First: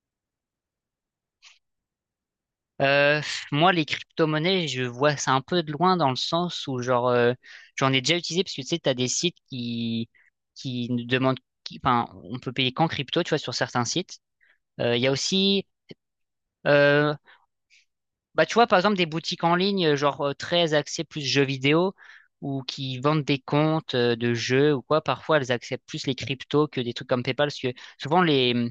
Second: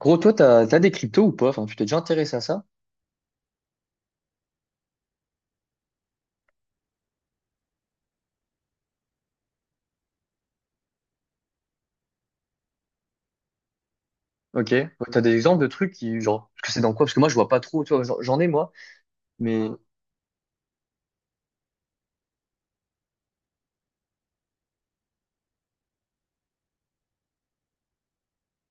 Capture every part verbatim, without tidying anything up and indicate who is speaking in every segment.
Speaker 1: Gros, toi, t'as, t'as des cryptos ou pas? Enfin, tu t'es déjà intéressé à ça?
Speaker 2: Euh, Moi, les crypto-monnaies, je vois ça un peu de loin dans le sens où, genre, euh, j'en ai déjà utilisé parce que tu sais, t'as des sites qui, qui nous demandent, qui- enfin, on peut payer qu'en crypto, tu vois, sur certains sites.
Speaker 1: Ok, ouais.
Speaker 2: Euh, Il y a
Speaker 1: T'as des exemples de
Speaker 2: aussi,
Speaker 1: trucs qui, genre, parce que c'est dans quoi?
Speaker 2: euh,
Speaker 1: Parce que moi, je vois pas trop, tu vois, j'en j'en
Speaker 2: bah,
Speaker 1: ai,
Speaker 2: tu vois,
Speaker 1: moi,
Speaker 2: par exemple, des boutiques en
Speaker 1: mais
Speaker 2: ligne, euh, genre euh, très axées plus jeux vidéo, ou qui vendent des comptes, euh, de jeux ou quoi, parfois elles acceptent plus les cryptos que des trucs comme PayPal, parce que souvent les, mm,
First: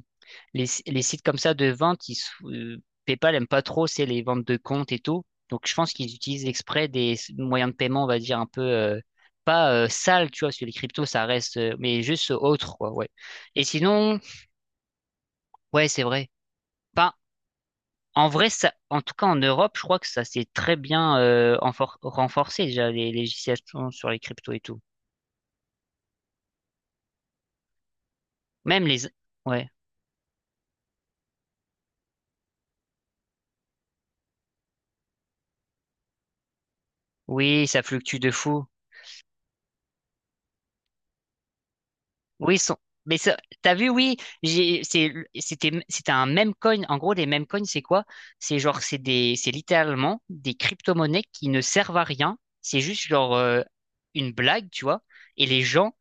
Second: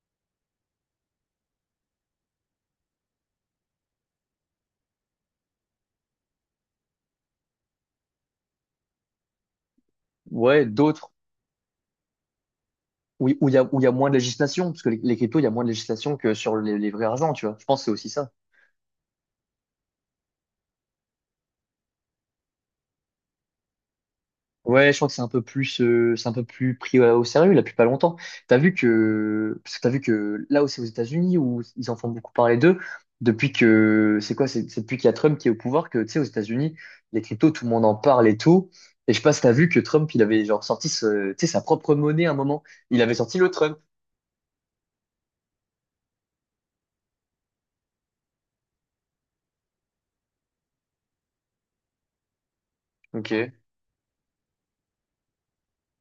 Speaker 2: les, si-, les sites comme ça de vente, ils, s- euh, PayPal aime pas trop, c'est les ventes de comptes et tout. Donc je pense qu'ils utilisent exprès des s- moyens de paiement, on va dire, un peu, euh, pas euh, sales, tu vois, parce
Speaker 1: ouais,
Speaker 2: que les cryptos,
Speaker 1: d'autres
Speaker 2: ça reste, euh, mais juste autre, quoi, ouais.
Speaker 1: où où il y a,
Speaker 2: Et
Speaker 1: où il y a moins de
Speaker 2: sinon,
Speaker 1: législation, parce que les, les cryptos, il y a moins de
Speaker 2: ouais, c'est
Speaker 1: législation
Speaker 2: vrai.
Speaker 1: que sur les, les vrais argents, tu vois. Je pense que c'est aussi
Speaker 2: En
Speaker 1: ça.
Speaker 2: vrai, ça, en tout cas en Europe, je crois que ça s'est très bien, euh, enfor- renforcé déjà les législations sur les cryptos et tout.
Speaker 1: Ouais, je crois que c'est un peu plus, euh, c'est un peu plus pris euh, au sérieux là depuis pas longtemps. T'as vu
Speaker 2: Même les,
Speaker 1: que,
Speaker 2: ouais,
Speaker 1: parce que t'as vu que là aussi aux États-Unis où ils en font beaucoup parler d'eux depuis que c'est quoi, c'est c'est depuis qu'il y a Trump qui est au pouvoir que tu sais aux États-Unis les cryptos tout
Speaker 2: oui,
Speaker 1: le
Speaker 2: ça
Speaker 1: monde en
Speaker 2: fluctue
Speaker 1: parle
Speaker 2: de
Speaker 1: et
Speaker 2: fou.
Speaker 1: tout. Et je sais pas si t'as vu que Trump il avait genre sorti ce, tu sais, sa propre monnaie à un
Speaker 2: Oui, ils
Speaker 1: moment.
Speaker 2: sont,
Speaker 1: Il avait
Speaker 2: mais ça,
Speaker 1: sorti le
Speaker 2: t'as
Speaker 1: Trump.
Speaker 2: vu, oui, j'ai, c'est, c'était, c'était un meme coin. En gros, les meme coins, c'est quoi? C'est genre, c'est des, c'est littéralement des crypto-monnaies qui ne servent à rien. C'est juste
Speaker 1: Ok.
Speaker 2: genre,
Speaker 1: Mais
Speaker 2: euh, une blague, tu vois. Et les gens...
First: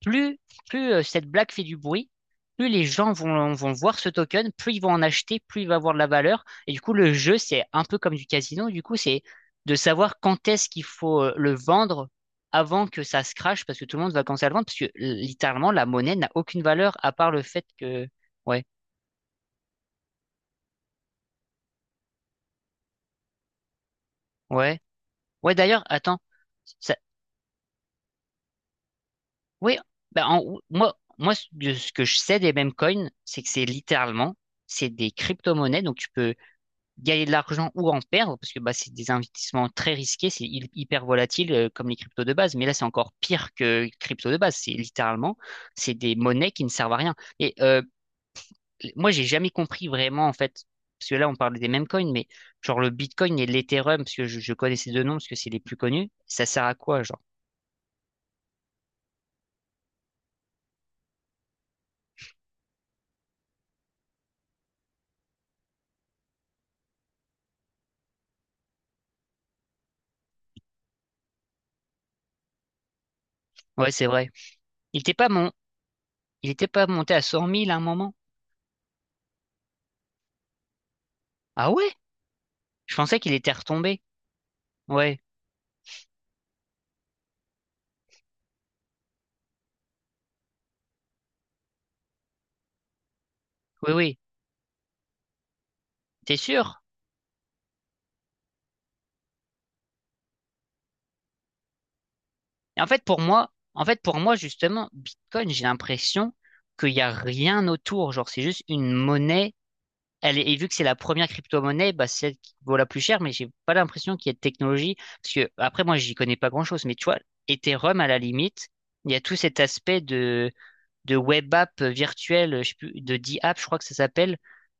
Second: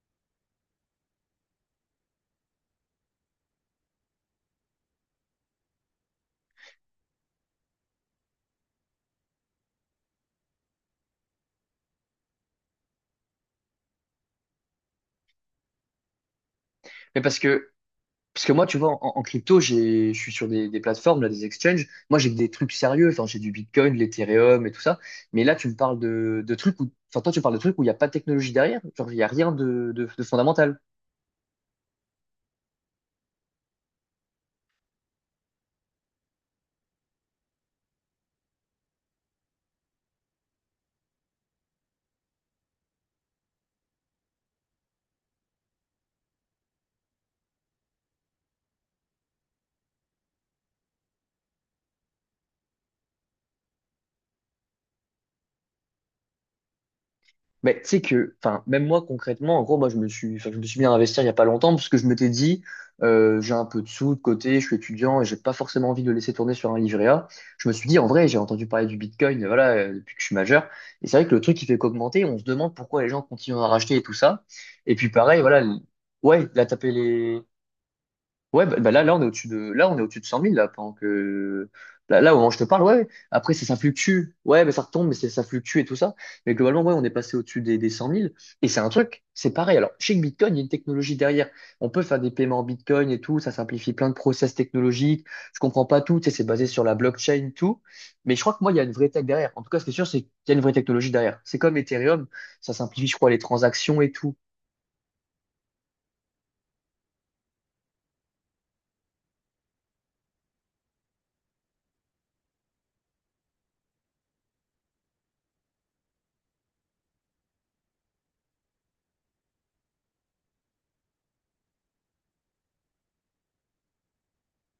Speaker 2: Plus, plus euh, cette blague fait du bruit, plus les gens vont, vont voir ce token, plus ils vont en acheter, plus il va avoir de la valeur. Et du coup, le jeu, c'est un peu comme du casino. Du coup, c'est de savoir quand est-ce qu'il faut, euh, le vendre avant que ça se crache, parce que tout le monde va commencer à le vendre, parce que, euh, littéralement, la monnaie n'a aucune valeur à part
Speaker 1: parce
Speaker 2: le fait
Speaker 1: que
Speaker 2: que...
Speaker 1: Parce que
Speaker 2: Ouais,
Speaker 1: moi, tu vois, en, en crypto, j'ai, je suis sur des, des plateformes, là, des exchanges. Moi, j'ai que des trucs sérieux. Enfin, j'ai du Bitcoin, de l'Ethereum et
Speaker 2: ouais.
Speaker 1: tout ça. Mais là,
Speaker 2: Ouais,
Speaker 1: tu me
Speaker 2: d'ailleurs,
Speaker 1: parles
Speaker 2: attends.
Speaker 1: de, de trucs où,
Speaker 2: Ça...
Speaker 1: enfin, toi, tu parles de trucs où il n'y a pas de technologie derrière. Genre, il n'y a rien
Speaker 2: Oui,
Speaker 1: de, de de
Speaker 2: bah, en-
Speaker 1: fondamental.
Speaker 2: moi, moi, ce de ce que je sais des meme coins, c'est que c'est littéralement, c'est des crypto-monnaies, donc tu peux gagner de l'argent ou en perdre, parce que bah, c'est des investissements très risqués, c'est hy- hyper volatile, euh, comme les cryptos de base, mais là c'est encore pire que les cryptos de base, c'est littéralement, c'est des monnaies qui ne servent à rien. Et euh, moi j'ai jamais compris vraiment en fait, parce que là on parle des mêmes coins, mais genre le Bitcoin et l'Ethereum, parce que je, je connais ces deux noms, parce que c'est les plus connus, ça sert à quoi genre?
Speaker 1: Mais tu sais que, enfin, même moi concrètement, en gros, moi je me suis, enfin, je me suis mis à investir il y a pas longtemps parce que je m'étais dit, euh, j'ai un peu de sous de côté, je suis étudiant et j'ai pas forcément envie de le laisser tourner sur un livret A. Je me suis dit, en vrai, j'ai entendu parler du Bitcoin, euh, voilà, euh, depuis que je suis majeur. Et c'est vrai que le truc qui fait qu'augmenter, on se demande pourquoi les gens continuent à
Speaker 2: Ouais,
Speaker 1: racheter et
Speaker 2: c'est
Speaker 1: tout
Speaker 2: vrai.
Speaker 1: ça. Et
Speaker 2: Il
Speaker 1: puis
Speaker 2: était pas
Speaker 1: pareil,
Speaker 2: mon...
Speaker 1: voilà, le- ouais,
Speaker 2: Il
Speaker 1: il a
Speaker 2: était pas
Speaker 1: tapé
Speaker 2: monté à
Speaker 1: les.
Speaker 2: cent mille à un moment.
Speaker 1: Ouais, bah, bah là, là, on est au-dessus de, là, on est au-dessus de cent mille, là, pendant que,
Speaker 2: Ah ouais?
Speaker 1: là, là, au moment où je te parle, ouais,
Speaker 2: Je
Speaker 1: ouais.
Speaker 2: pensais qu'il était
Speaker 1: Après, ça, ça
Speaker 2: retombé.
Speaker 1: fluctue. Ouais, mais ça retombe, mais
Speaker 2: Ouais,
Speaker 1: c'est- ça fluctue et tout ça. Mais globalement, ouais, on est passé au-dessus des, des cent mille. Et c'est un truc, c'est pareil. Alors, chez Bitcoin, il y a une technologie derrière. On peut faire des paiements en Bitcoin et tout. Ça simplifie
Speaker 2: oui,
Speaker 1: plein de
Speaker 2: oui.
Speaker 1: process technologiques. Je comprends pas tout. Tu sais,
Speaker 2: T'es
Speaker 1: c'est basé sur
Speaker 2: sûr?
Speaker 1: la blockchain, tout. Mais je crois que moi, il y a une vraie tech derrière. En tout cas, ce qui est sûr, c'est qu'il y a une vraie technologie derrière. C'est comme Ethereum. Ça
Speaker 2: Et en fait,
Speaker 1: simplifie, je
Speaker 2: pour
Speaker 1: crois, les
Speaker 2: moi, en
Speaker 1: transactions
Speaker 2: fait,
Speaker 1: et
Speaker 2: pour
Speaker 1: tout.
Speaker 2: moi, justement, Bitcoin, j'ai l'impression qu'il n'y a rien autour. Genre, c'est juste une monnaie. Elle est- et vu que c'est la première crypto-monnaie, bah, c'est celle qui vaut la plus chère, mais j'ai pas l'impression qu'il y ait de technologie. Parce que, après, moi, j'y connais pas grand-chose, mais tu vois, Ethereum, à la limite, il y a tout cet aspect de web app virtuelle, je sais plus, de D-App, je crois que ça s'appelle,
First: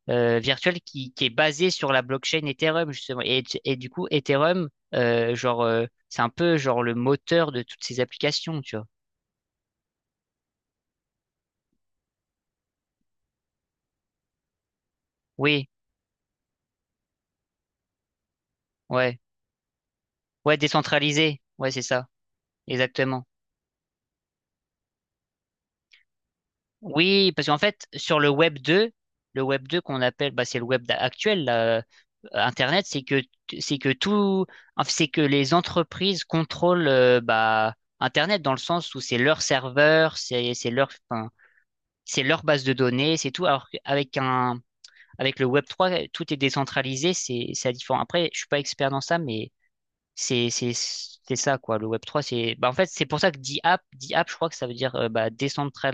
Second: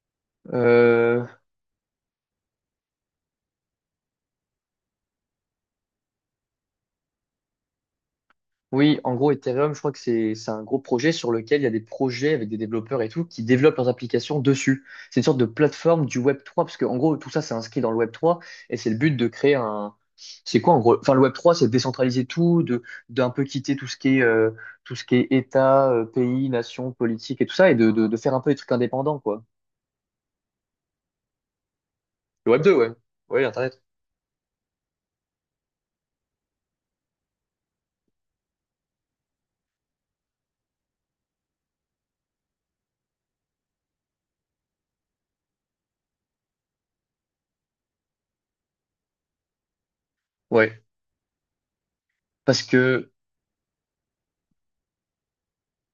Speaker 2: euh, virtuelle qui,
Speaker 1: Euh,
Speaker 2: qui est basée sur la blockchain Ethereum, justement. Et, et du coup, Ethereum, euh, genre, euh, c'est un peu genre le moteur de toutes ces applications, tu vois.
Speaker 1: Oui, en gros, Ethereum, je crois que c'est c'est un gros projet sur lequel il y a des projets avec des développeurs et tout qui développent leurs applications dessus. C'est une sorte de
Speaker 2: Oui,
Speaker 1: plateforme du Web trois parce que en gros, tout ça, c'est inscrit dans le Web trois et c'est le but
Speaker 2: ouais,
Speaker 1: de créer un.
Speaker 2: ouais,
Speaker 1: C'est quoi en gros? Enfin, le Web
Speaker 2: décentralisé,
Speaker 1: trois c'est de
Speaker 2: ouais, c'est ça,
Speaker 1: décentraliser tout, de
Speaker 2: exactement.
Speaker 1: d'un peu quitter tout ce qui est euh, tout ce qui est État, euh, pays, nation,
Speaker 2: Oui,
Speaker 1: politique et
Speaker 2: parce
Speaker 1: tout
Speaker 2: qu'en
Speaker 1: ça, et
Speaker 2: fait,
Speaker 1: de, de, de
Speaker 2: sur le
Speaker 1: faire un peu des
Speaker 2: Web
Speaker 1: trucs
Speaker 2: deux,
Speaker 1: indépendants,
Speaker 2: le
Speaker 1: quoi.
Speaker 2: Web deux qu'on appelle, bah, c'est le Web d'a- actuel, là, euh,
Speaker 1: Le Web deux,
Speaker 2: Internet,
Speaker 1: ouais.
Speaker 2: c'est que
Speaker 1: Oui,
Speaker 2: t- c'est
Speaker 1: Internet.
Speaker 2: que tout, en fait, c'est que les entreprises contrôlent, euh, bah, Internet dans le sens où c'est leur serveur, c'est c'est leur, enfin, c'est leur base de données, c'est tout. Alors qu'avec un, avec le Web trois, euh, tout est décentralisé, c'est c'est différent. Après, je suis pas expert dans ça, mais c'est c'est
Speaker 1: Ouais.
Speaker 2: c'est ça quoi. Le Web trois, c'est,
Speaker 1: Parce
Speaker 2: bah, en fait, c'est
Speaker 1: que
Speaker 2: pour ça que DApp, DApp, je crois que ça veut dire, euh, bah,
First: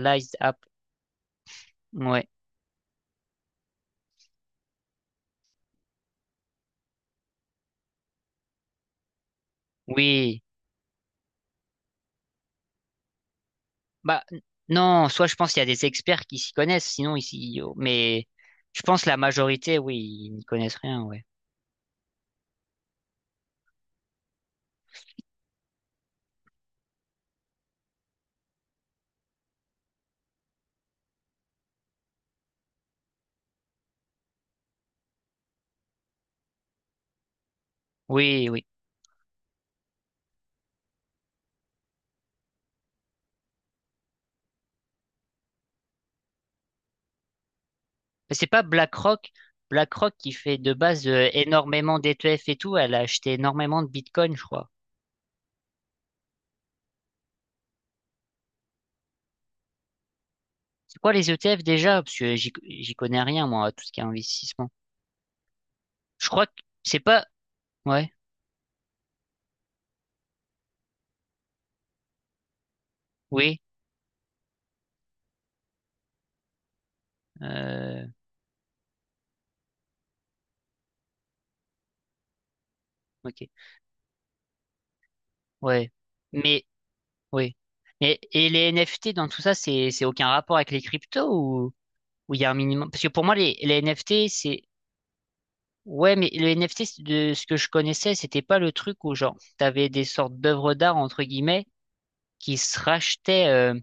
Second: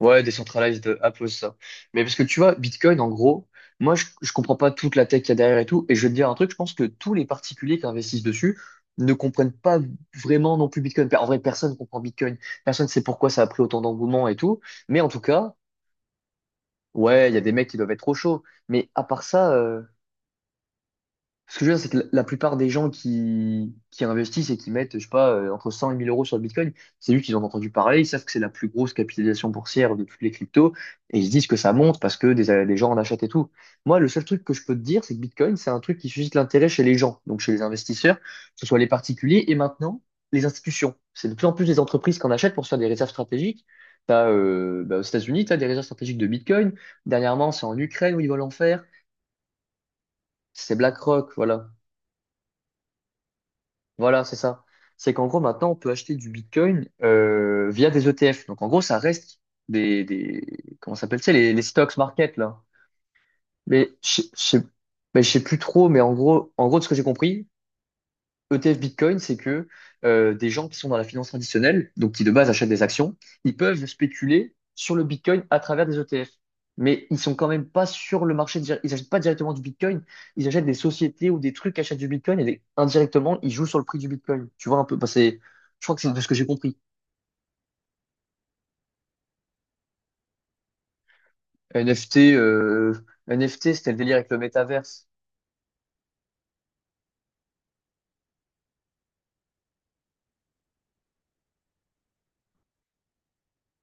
Speaker 1: Ouais,
Speaker 2: app.
Speaker 1: décentralized Apple, ça. Mais parce que
Speaker 2: Ouais.
Speaker 1: tu vois, Bitcoin, en gros, moi, je, je comprends pas toute la tech qu'il y a derrière et tout. Et je vais te dire un truc, je pense que tous les particuliers qui investissent dessus ne comprennent pas
Speaker 2: Oui.
Speaker 1: vraiment non plus Bitcoin. Enfin, en vrai, personne comprend Bitcoin. Personne sait pourquoi ça a pris autant
Speaker 2: Bah,
Speaker 1: d'engouement et
Speaker 2: n-
Speaker 1: tout. Mais en
Speaker 2: non,
Speaker 1: tout
Speaker 2: soit je pense
Speaker 1: cas,
Speaker 2: qu'il y a des experts qui s'y connaissent, sinon
Speaker 1: ouais, il y a des
Speaker 2: ici,
Speaker 1: mecs qui doivent être trop
Speaker 2: mais
Speaker 1: chauds.
Speaker 2: je
Speaker 1: Mais à
Speaker 2: pense la
Speaker 1: part ça,
Speaker 2: majorité,
Speaker 1: euh,
Speaker 2: oui, ils n'y connaissent rien, ouais.
Speaker 1: ce que je veux dire, c'est que la la plupart des gens qui, qui investissent et qui mettent, je sais pas, euh, entre cent et mille euros sur le Bitcoin, c'est juste qu'ils ont entendu parler, ils savent que c'est la plus grosse capitalisation boursière de toutes les cryptos, et ils se disent que ça monte parce que des, des gens en achètent et tout. Moi, le seul truc que je peux te dire, c'est que Bitcoin, c'est un truc qui suscite l'intérêt chez les gens, donc chez les investisseurs, que
Speaker 2: Oui,
Speaker 1: ce
Speaker 2: oui.
Speaker 1: soit les particuliers et maintenant les institutions. C'est de plus en plus des entreprises qui en achètent pour se faire des réserves stratégiques. T'as, euh, bah, aux États-Unis, tu as des réserves stratégiques de Bitcoin. Dernièrement, c'est en Ukraine où ils
Speaker 2: Mais
Speaker 1: veulent
Speaker 2: c'est
Speaker 1: en
Speaker 2: pas
Speaker 1: faire.
Speaker 2: BlackRock. BlackRock qui fait de
Speaker 1: C'est
Speaker 2: base, euh,
Speaker 1: BlackRock, voilà.
Speaker 2: énormément d'E T F et tout, elle a acheté énormément de
Speaker 1: Voilà,
Speaker 2: Bitcoin,
Speaker 1: c'est
Speaker 2: je
Speaker 1: ça.
Speaker 2: crois.
Speaker 1: C'est qu'en gros, maintenant, on peut acheter du Bitcoin euh, via des E T F. Donc, en gros, ça reste des, des comment
Speaker 2: C'est
Speaker 1: ça
Speaker 2: quoi
Speaker 1: s'appelle, tu
Speaker 2: les
Speaker 1: sais, les, les
Speaker 2: E T F
Speaker 1: stocks
Speaker 2: déjà? Parce
Speaker 1: market,
Speaker 2: que j'y
Speaker 1: là.
Speaker 2: j'y connais rien, moi, à tout
Speaker 1: Mais
Speaker 2: ce qui est
Speaker 1: je je sais
Speaker 2: investissement.
Speaker 1: mais je sais plus trop, mais en
Speaker 2: Je crois
Speaker 1: gros,
Speaker 2: que
Speaker 1: en gros, de ce que
Speaker 2: c'est
Speaker 1: j'ai
Speaker 2: pas,
Speaker 1: compris,
Speaker 2: ouais,
Speaker 1: E T F Bitcoin, c'est que euh, des gens qui sont dans la finance traditionnelle, donc qui de base achètent des actions, ils
Speaker 2: oui,
Speaker 1: peuvent spéculer sur le Bitcoin à travers des E T F. Mais ils sont quand même pas
Speaker 2: euh,
Speaker 1: sur le marché, dir- ils achètent pas directement du Bitcoin, ils achètent des sociétés ou des trucs qui achètent du Bitcoin et des- indirectement,
Speaker 2: ok,
Speaker 1: ils jouent sur le prix du Bitcoin. Tu vois un peu, bah, c'est- je
Speaker 2: ouais.
Speaker 1: crois que c'est de ce que j'ai
Speaker 2: Mais,
Speaker 1: compris.
Speaker 2: oui. Et, et les N F T dans tout ça, c'est, c'est aucun rapport avec les cryptos ou? Où
Speaker 1: N F T,
Speaker 2: il y a un minimum.
Speaker 1: euh,
Speaker 2: Parce que pour moi, les,
Speaker 1: N F T,
Speaker 2: les
Speaker 1: c'était le délire
Speaker 2: N F T,
Speaker 1: avec le
Speaker 2: c'est.
Speaker 1: métaverse.
Speaker 2: Ouais, mais le N F T, c'est de ce que je connaissais, c'était pas le truc où, genre, t'avais des sortes d'œuvres d'art, entre guillemets, qui se rachetaient, euh,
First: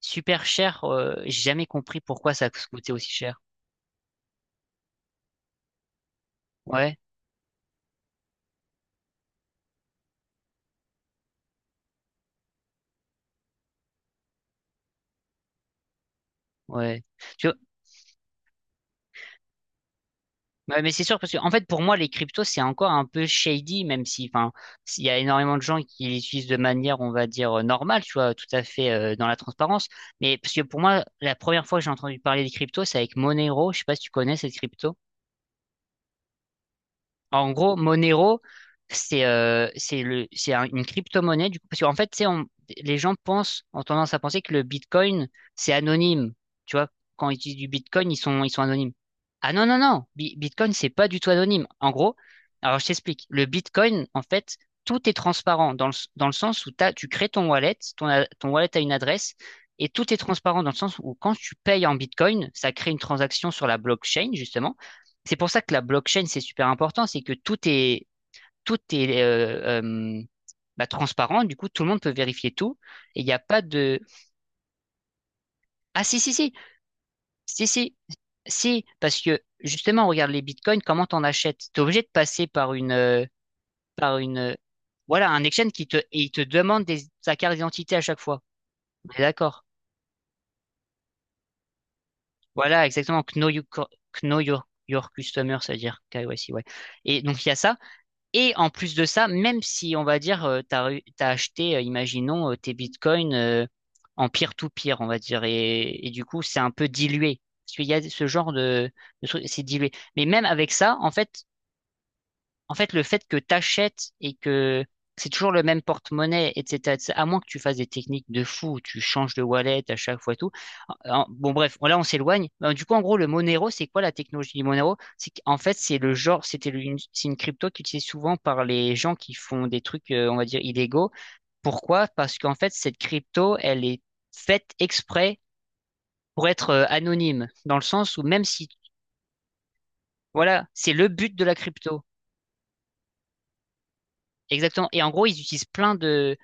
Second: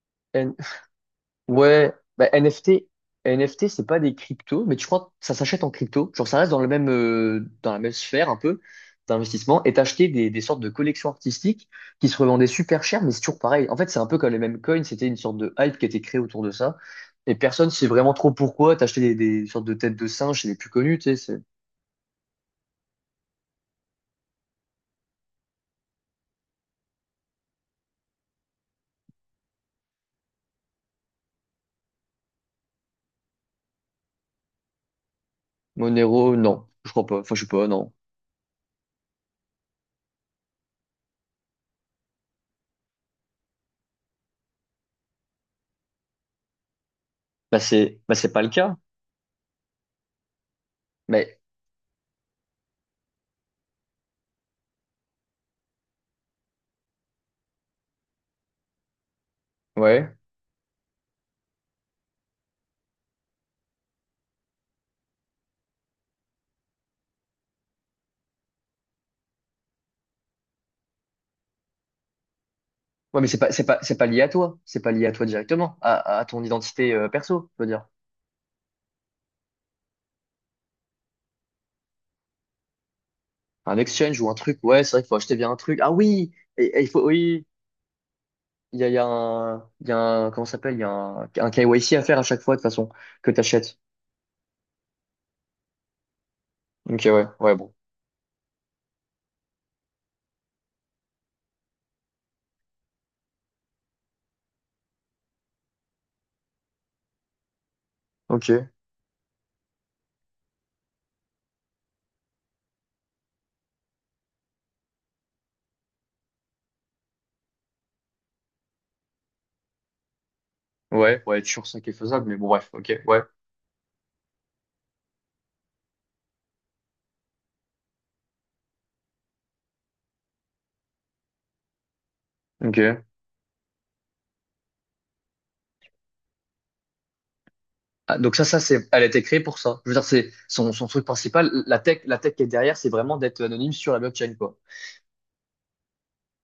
Speaker 2: super cher. Euh, j'ai jamais
Speaker 1: Ouais,
Speaker 2: compris
Speaker 1: bah,
Speaker 2: pourquoi ça
Speaker 1: NFT,
Speaker 2: coûtait aussi cher.
Speaker 1: N F T, c'est pas des cryptos, mais tu crois que ça s'achète en crypto. Genre, ça reste dans le même,
Speaker 2: Ouais,
Speaker 1: euh, dans la même sphère un peu d'investissement et t'acheter des, des sortes de collections artistiques qui se revendaient super cher, mais c'est toujours pareil. En fait, c'est un peu comme les mêmes coins, c'était une sorte de hype qui a été créée autour de ça.
Speaker 2: ouais.
Speaker 1: Et
Speaker 2: Tu vois,
Speaker 1: personne sait vraiment trop pourquoi t'acheter des, des sortes de têtes de singes, c'est les plus
Speaker 2: ouais, mais
Speaker 1: connus,
Speaker 2: c'est
Speaker 1: tu sais,
Speaker 2: sûr, parce que,
Speaker 1: c'est.
Speaker 2: en fait, pour moi, les cryptos, c'est encore un peu shady, même si, enfin, s'il y a énormément de gens qui les utilisent de manière, on va dire, euh, normale, tu vois, tout à fait, euh, dans la transparence. Mais parce que pour moi, la première fois que j'ai entendu parler des cryptos, c'est avec Monero. Je sais pas si tu connais cette crypto.
Speaker 1: Monero, non, je crois pas. Enfin, je sais
Speaker 2: En
Speaker 1: pas,
Speaker 2: gros,
Speaker 1: non.
Speaker 2: Monero, c'est euh, c'est le, c'est un- une crypto-monnaie, du coup, parce qu'en fait, tu sais, on- les gens pensent, ont tendance à penser que le Bitcoin, c'est anonyme. Tu vois, quand ils utilisent
Speaker 1: Bah,
Speaker 2: du
Speaker 1: c'est,
Speaker 2: Bitcoin,
Speaker 1: bah,
Speaker 2: ils
Speaker 1: c'est pas
Speaker 2: sont,
Speaker 1: le
Speaker 2: ils sont
Speaker 1: cas.
Speaker 2: anonymes. Ah non, non, non, Bi- Bitcoin, c'est pas du tout
Speaker 1: Mais,
Speaker 2: anonyme. En gros, alors je t'explique, le Bitcoin, en fait, tout est transparent dans le, s- dans le sens où t'as, tu crées ton wallet, ton, a- ton wallet a une adresse, et tout
Speaker 1: ouais.
Speaker 2: est transparent dans le sens où quand tu payes en Bitcoin, ça crée une transaction sur la blockchain, justement. C'est pour ça que la blockchain, c'est super important, c'est que tout est, tout est euh, euh, bah, transparent, du coup, tout le monde peut vérifier tout,
Speaker 1: Ouais,
Speaker 2: et il
Speaker 1: mais
Speaker 2: n'y
Speaker 1: c'est
Speaker 2: a
Speaker 1: pas,
Speaker 2: pas
Speaker 1: c'est pas, c'est
Speaker 2: de...
Speaker 1: pas lié à toi. C'est pas lié à toi directement,
Speaker 2: Ah
Speaker 1: à,
Speaker 2: si,
Speaker 1: à
Speaker 2: si,
Speaker 1: ton
Speaker 2: si,
Speaker 1: identité, euh, perso, je
Speaker 2: si,
Speaker 1: veux dire.
Speaker 2: si, si, parce que justement, regarde les bitcoins, comment t'en achètes? T'es obligé de passer par une... euh,
Speaker 1: Un
Speaker 2: par
Speaker 1: exchange ou un
Speaker 2: une euh,
Speaker 1: truc. Ouais, c'est vrai qu'il faut
Speaker 2: voilà,
Speaker 1: acheter
Speaker 2: un
Speaker 1: via un
Speaker 2: exchange
Speaker 1: truc.
Speaker 2: qui
Speaker 1: Ah
Speaker 2: te, et il
Speaker 1: oui!
Speaker 2: te
Speaker 1: Et, et
Speaker 2: demande
Speaker 1: il
Speaker 2: des,
Speaker 1: faut,
Speaker 2: sa
Speaker 1: oui,
Speaker 2: carte d'identité à chaque fois.
Speaker 1: il y a, il y a
Speaker 2: On est d'accord.
Speaker 1: un, il y a un, comment ça s'appelle? Il y a un, un K Y C à faire à chaque fois, de toute
Speaker 2: Voilà,
Speaker 1: façon,
Speaker 2: exactement,
Speaker 1: que
Speaker 2: Know Your,
Speaker 1: t'achètes.
Speaker 2: Know Your, Your Customer, c'est-à-dire K Y C, ouais.
Speaker 1: Ok,
Speaker 2: Et
Speaker 1: ouais,
Speaker 2: donc, il y
Speaker 1: ouais,
Speaker 2: a
Speaker 1: bon.
Speaker 2: ça. Et en plus de ça, même si on va dire, euh, t'as, eu- t'as acheté, euh, imaginons, euh, tes bitcoins, euh, en peer-to-peer, on va dire, et, et du coup, c'est un peu dilué. Parce qu'il y a ce genre
Speaker 1: Ok.
Speaker 2: de, de truc, c'est dilué. Mais même avec ça, en fait, en fait, le fait que t'achètes et que c'est toujours le même porte-monnaie, et cetera, et cetera, à moins que tu fasses des techniques de fou, où tu changes de wallet à chaque fois et tout.
Speaker 1: Ouais,
Speaker 2: En-
Speaker 1: ouais,
Speaker 2: Bon,
Speaker 1: toujours
Speaker 2: bref,
Speaker 1: ça qui est
Speaker 2: là, on
Speaker 1: faisable, mais bon,
Speaker 2: s'éloigne.
Speaker 1: bref,
Speaker 2: Euh, Du coup,
Speaker 1: ok,
Speaker 2: en gros,
Speaker 1: ouais.
Speaker 2: le Monero, c'est quoi la technologie du Monero? C'est qu'en fait, c'est le genre, c'était le- une, c'est une crypto qui utilisée souvent par les gens qui font des trucs, euh, on va dire, illégaux. Pourquoi? Parce qu'en fait, cette
Speaker 1: Ok.
Speaker 2: crypto, elle est faite exprès pour être, euh, anonyme, dans le
Speaker 1: Ah,
Speaker 2: sens où
Speaker 1: donc ça,
Speaker 2: même
Speaker 1: ça,
Speaker 2: si,
Speaker 1: c'est, elle a été créée pour ça. Je veux dire, c'est
Speaker 2: voilà,
Speaker 1: son, son
Speaker 2: c'est
Speaker 1: truc
Speaker 2: le but de
Speaker 1: principal.
Speaker 2: la
Speaker 1: La tech,
Speaker 2: crypto.
Speaker 1: la tech qui est derrière, c'est vraiment d'être anonyme sur la blockchain, quoi.
Speaker 2: Exactement. Et en gros, ils utilisent plein de...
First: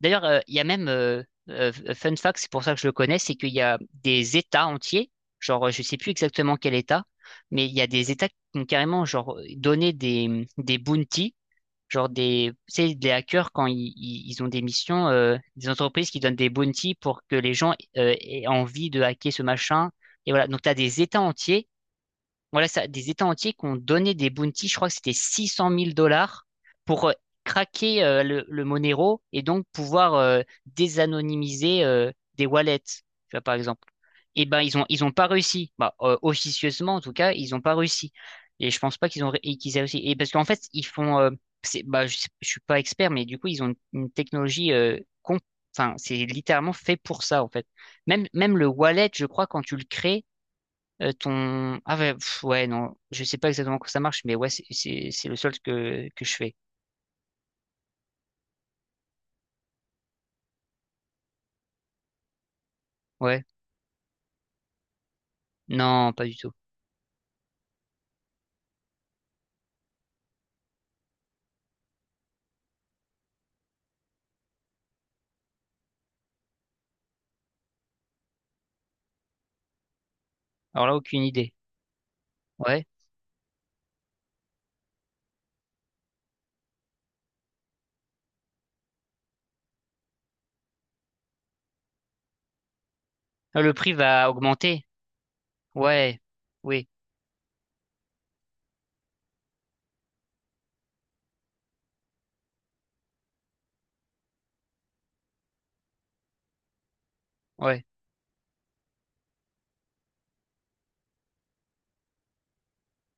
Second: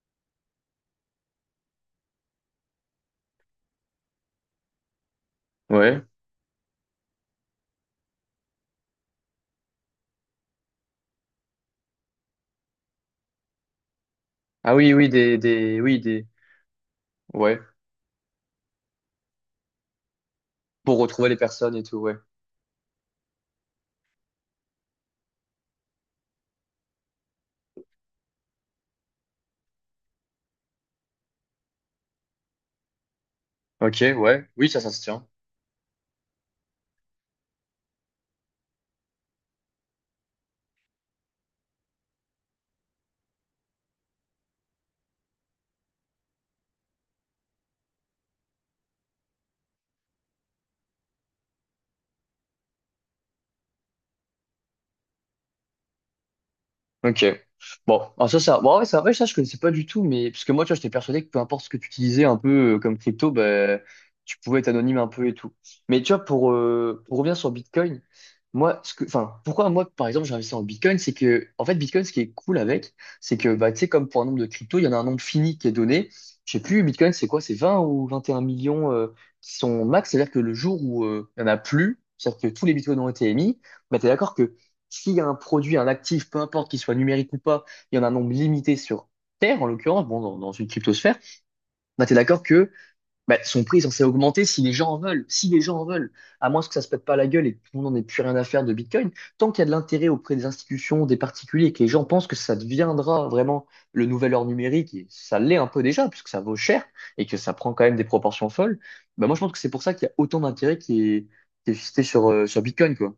Speaker 2: D'ailleurs, euh, il y a même, euh, euh, fun fact, c'est pour ça que je le connais, c'est qu'il y a des États entiers, genre, euh, je sais
Speaker 1: Ouais.
Speaker 2: plus exactement quel État, mais il y a des États qui ont carrément genre, euh, donné des, des bounties, genre des, tu sais, des hackers quand ils, ils- ils ont des
Speaker 1: Ah oui,
Speaker 2: missions,
Speaker 1: oui, des,
Speaker 2: euh, des
Speaker 1: des, oui,
Speaker 2: entreprises qui
Speaker 1: des,
Speaker 2: donnent des bounties pour que les
Speaker 1: ouais.
Speaker 2: gens euh, aient envie de hacker ce machin. Et voilà, donc tu as
Speaker 1: Pour
Speaker 2: des États
Speaker 1: retrouver les
Speaker 2: entiers
Speaker 1: personnes et tout, ouais.
Speaker 2: voilà ça, des États entiers qui ont donné des bounties, je crois que c'était six cent mille dollars pour euh, craquer, euh, le, le Monero et donc pouvoir, euh, désanonymiser, euh, des wallets, tu vois, par exemple.
Speaker 1: Ok,
Speaker 2: Et
Speaker 1: ouais.
Speaker 2: ben
Speaker 1: Oui,
Speaker 2: ils
Speaker 1: ça,
Speaker 2: ont
Speaker 1: ça se
Speaker 2: ils ont
Speaker 1: tient.
Speaker 2: pas réussi, bah, euh, officieusement en tout cas, ils ont pas réussi. Et je pense pas qu'ils ont ré- et qu'ils aient réussi. Et parce qu'en fait ils font, euh, c'est, bah je, sais- je suis pas expert, mais du coup ils ont une, une technologie, euh, com- enfin, c'est littéralement fait pour ça, en fait. Même, même le wallet, je crois, quand tu le crées, euh, ton... Ah ouais, pff, ouais, non. Je sais pas exactement comment ça marche, mais ouais, c'est c'est- c'est le solde que, que je fais.
Speaker 1: Ok. Bon, alors ça, ça, bon, ouais, ça, ouais, ça, je connaissais pas du tout, mais parce que moi, tu vois, j'étais persuadé que peu importe ce que tu utilisais un peu euh, comme crypto,
Speaker 2: Ouais.
Speaker 1: bah, tu pouvais être anonyme un peu et tout. Mais tu
Speaker 2: Non,
Speaker 1: vois,
Speaker 2: pas du
Speaker 1: pour,
Speaker 2: tout.
Speaker 1: euh, pour revenir sur Bitcoin, moi, ce que, enfin, pourquoi moi, par exemple, j'ai investi en Bitcoin, c'est que, en fait, Bitcoin, ce qui est cool avec, c'est que, bah, tu sais, comme pour un nombre de crypto, il y en a un nombre fini qui est donné. Je sais plus, Bitcoin, c'est quoi? C'est vingt ou vingt et un millions euh, qui sont max, c'est-à-dire que le jour
Speaker 2: Alors là,
Speaker 1: où
Speaker 2: aucune
Speaker 1: euh, il y en
Speaker 2: idée.
Speaker 1: a plus, c'est-à-dire que tous les
Speaker 2: Ouais.
Speaker 1: Bitcoins ont été émis, bah, t'es d'accord que s'il y a un produit, un actif, peu importe qu'il soit numérique ou pas, il y en a un nombre limité sur Terre, en l'occurrence, bon, dans, dans une cryptosphère, bah, tu es d'accord que bah,
Speaker 2: Ah,
Speaker 1: son
Speaker 2: le
Speaker 1: prix est
Speaker 2: prix
Speaker 1: censé
Speaker 2: va
Speaker 1: augmenter si les
Speaker 2: augmenter.
Speaker 1: gens en veulent. Si les gens en veulent,
Speaker 2: Ouais.
Speaker 1: à moins que ça se
Speaker 2: Oui.
Speaker 1: pète pas la gueule et que tout le monde n'en ait plus rien à faire de Bitcoin, tant qu'il y a de l'intérêt auprès des institutions, des particuliers, et que les gens pensent que ça deviendra vraiment le nouvel or numérique, et ça l'est un peu déjà, puisque ça vaut cher et que ça prend
Speaker 2: Ouais.
Speaker 1: quand même des proportions folles, bah, moi je pense que c'est pour ça qu'il y a autant d'intérêt qui est, qui est suscité sur, euh, sur Bitcoin, quoi.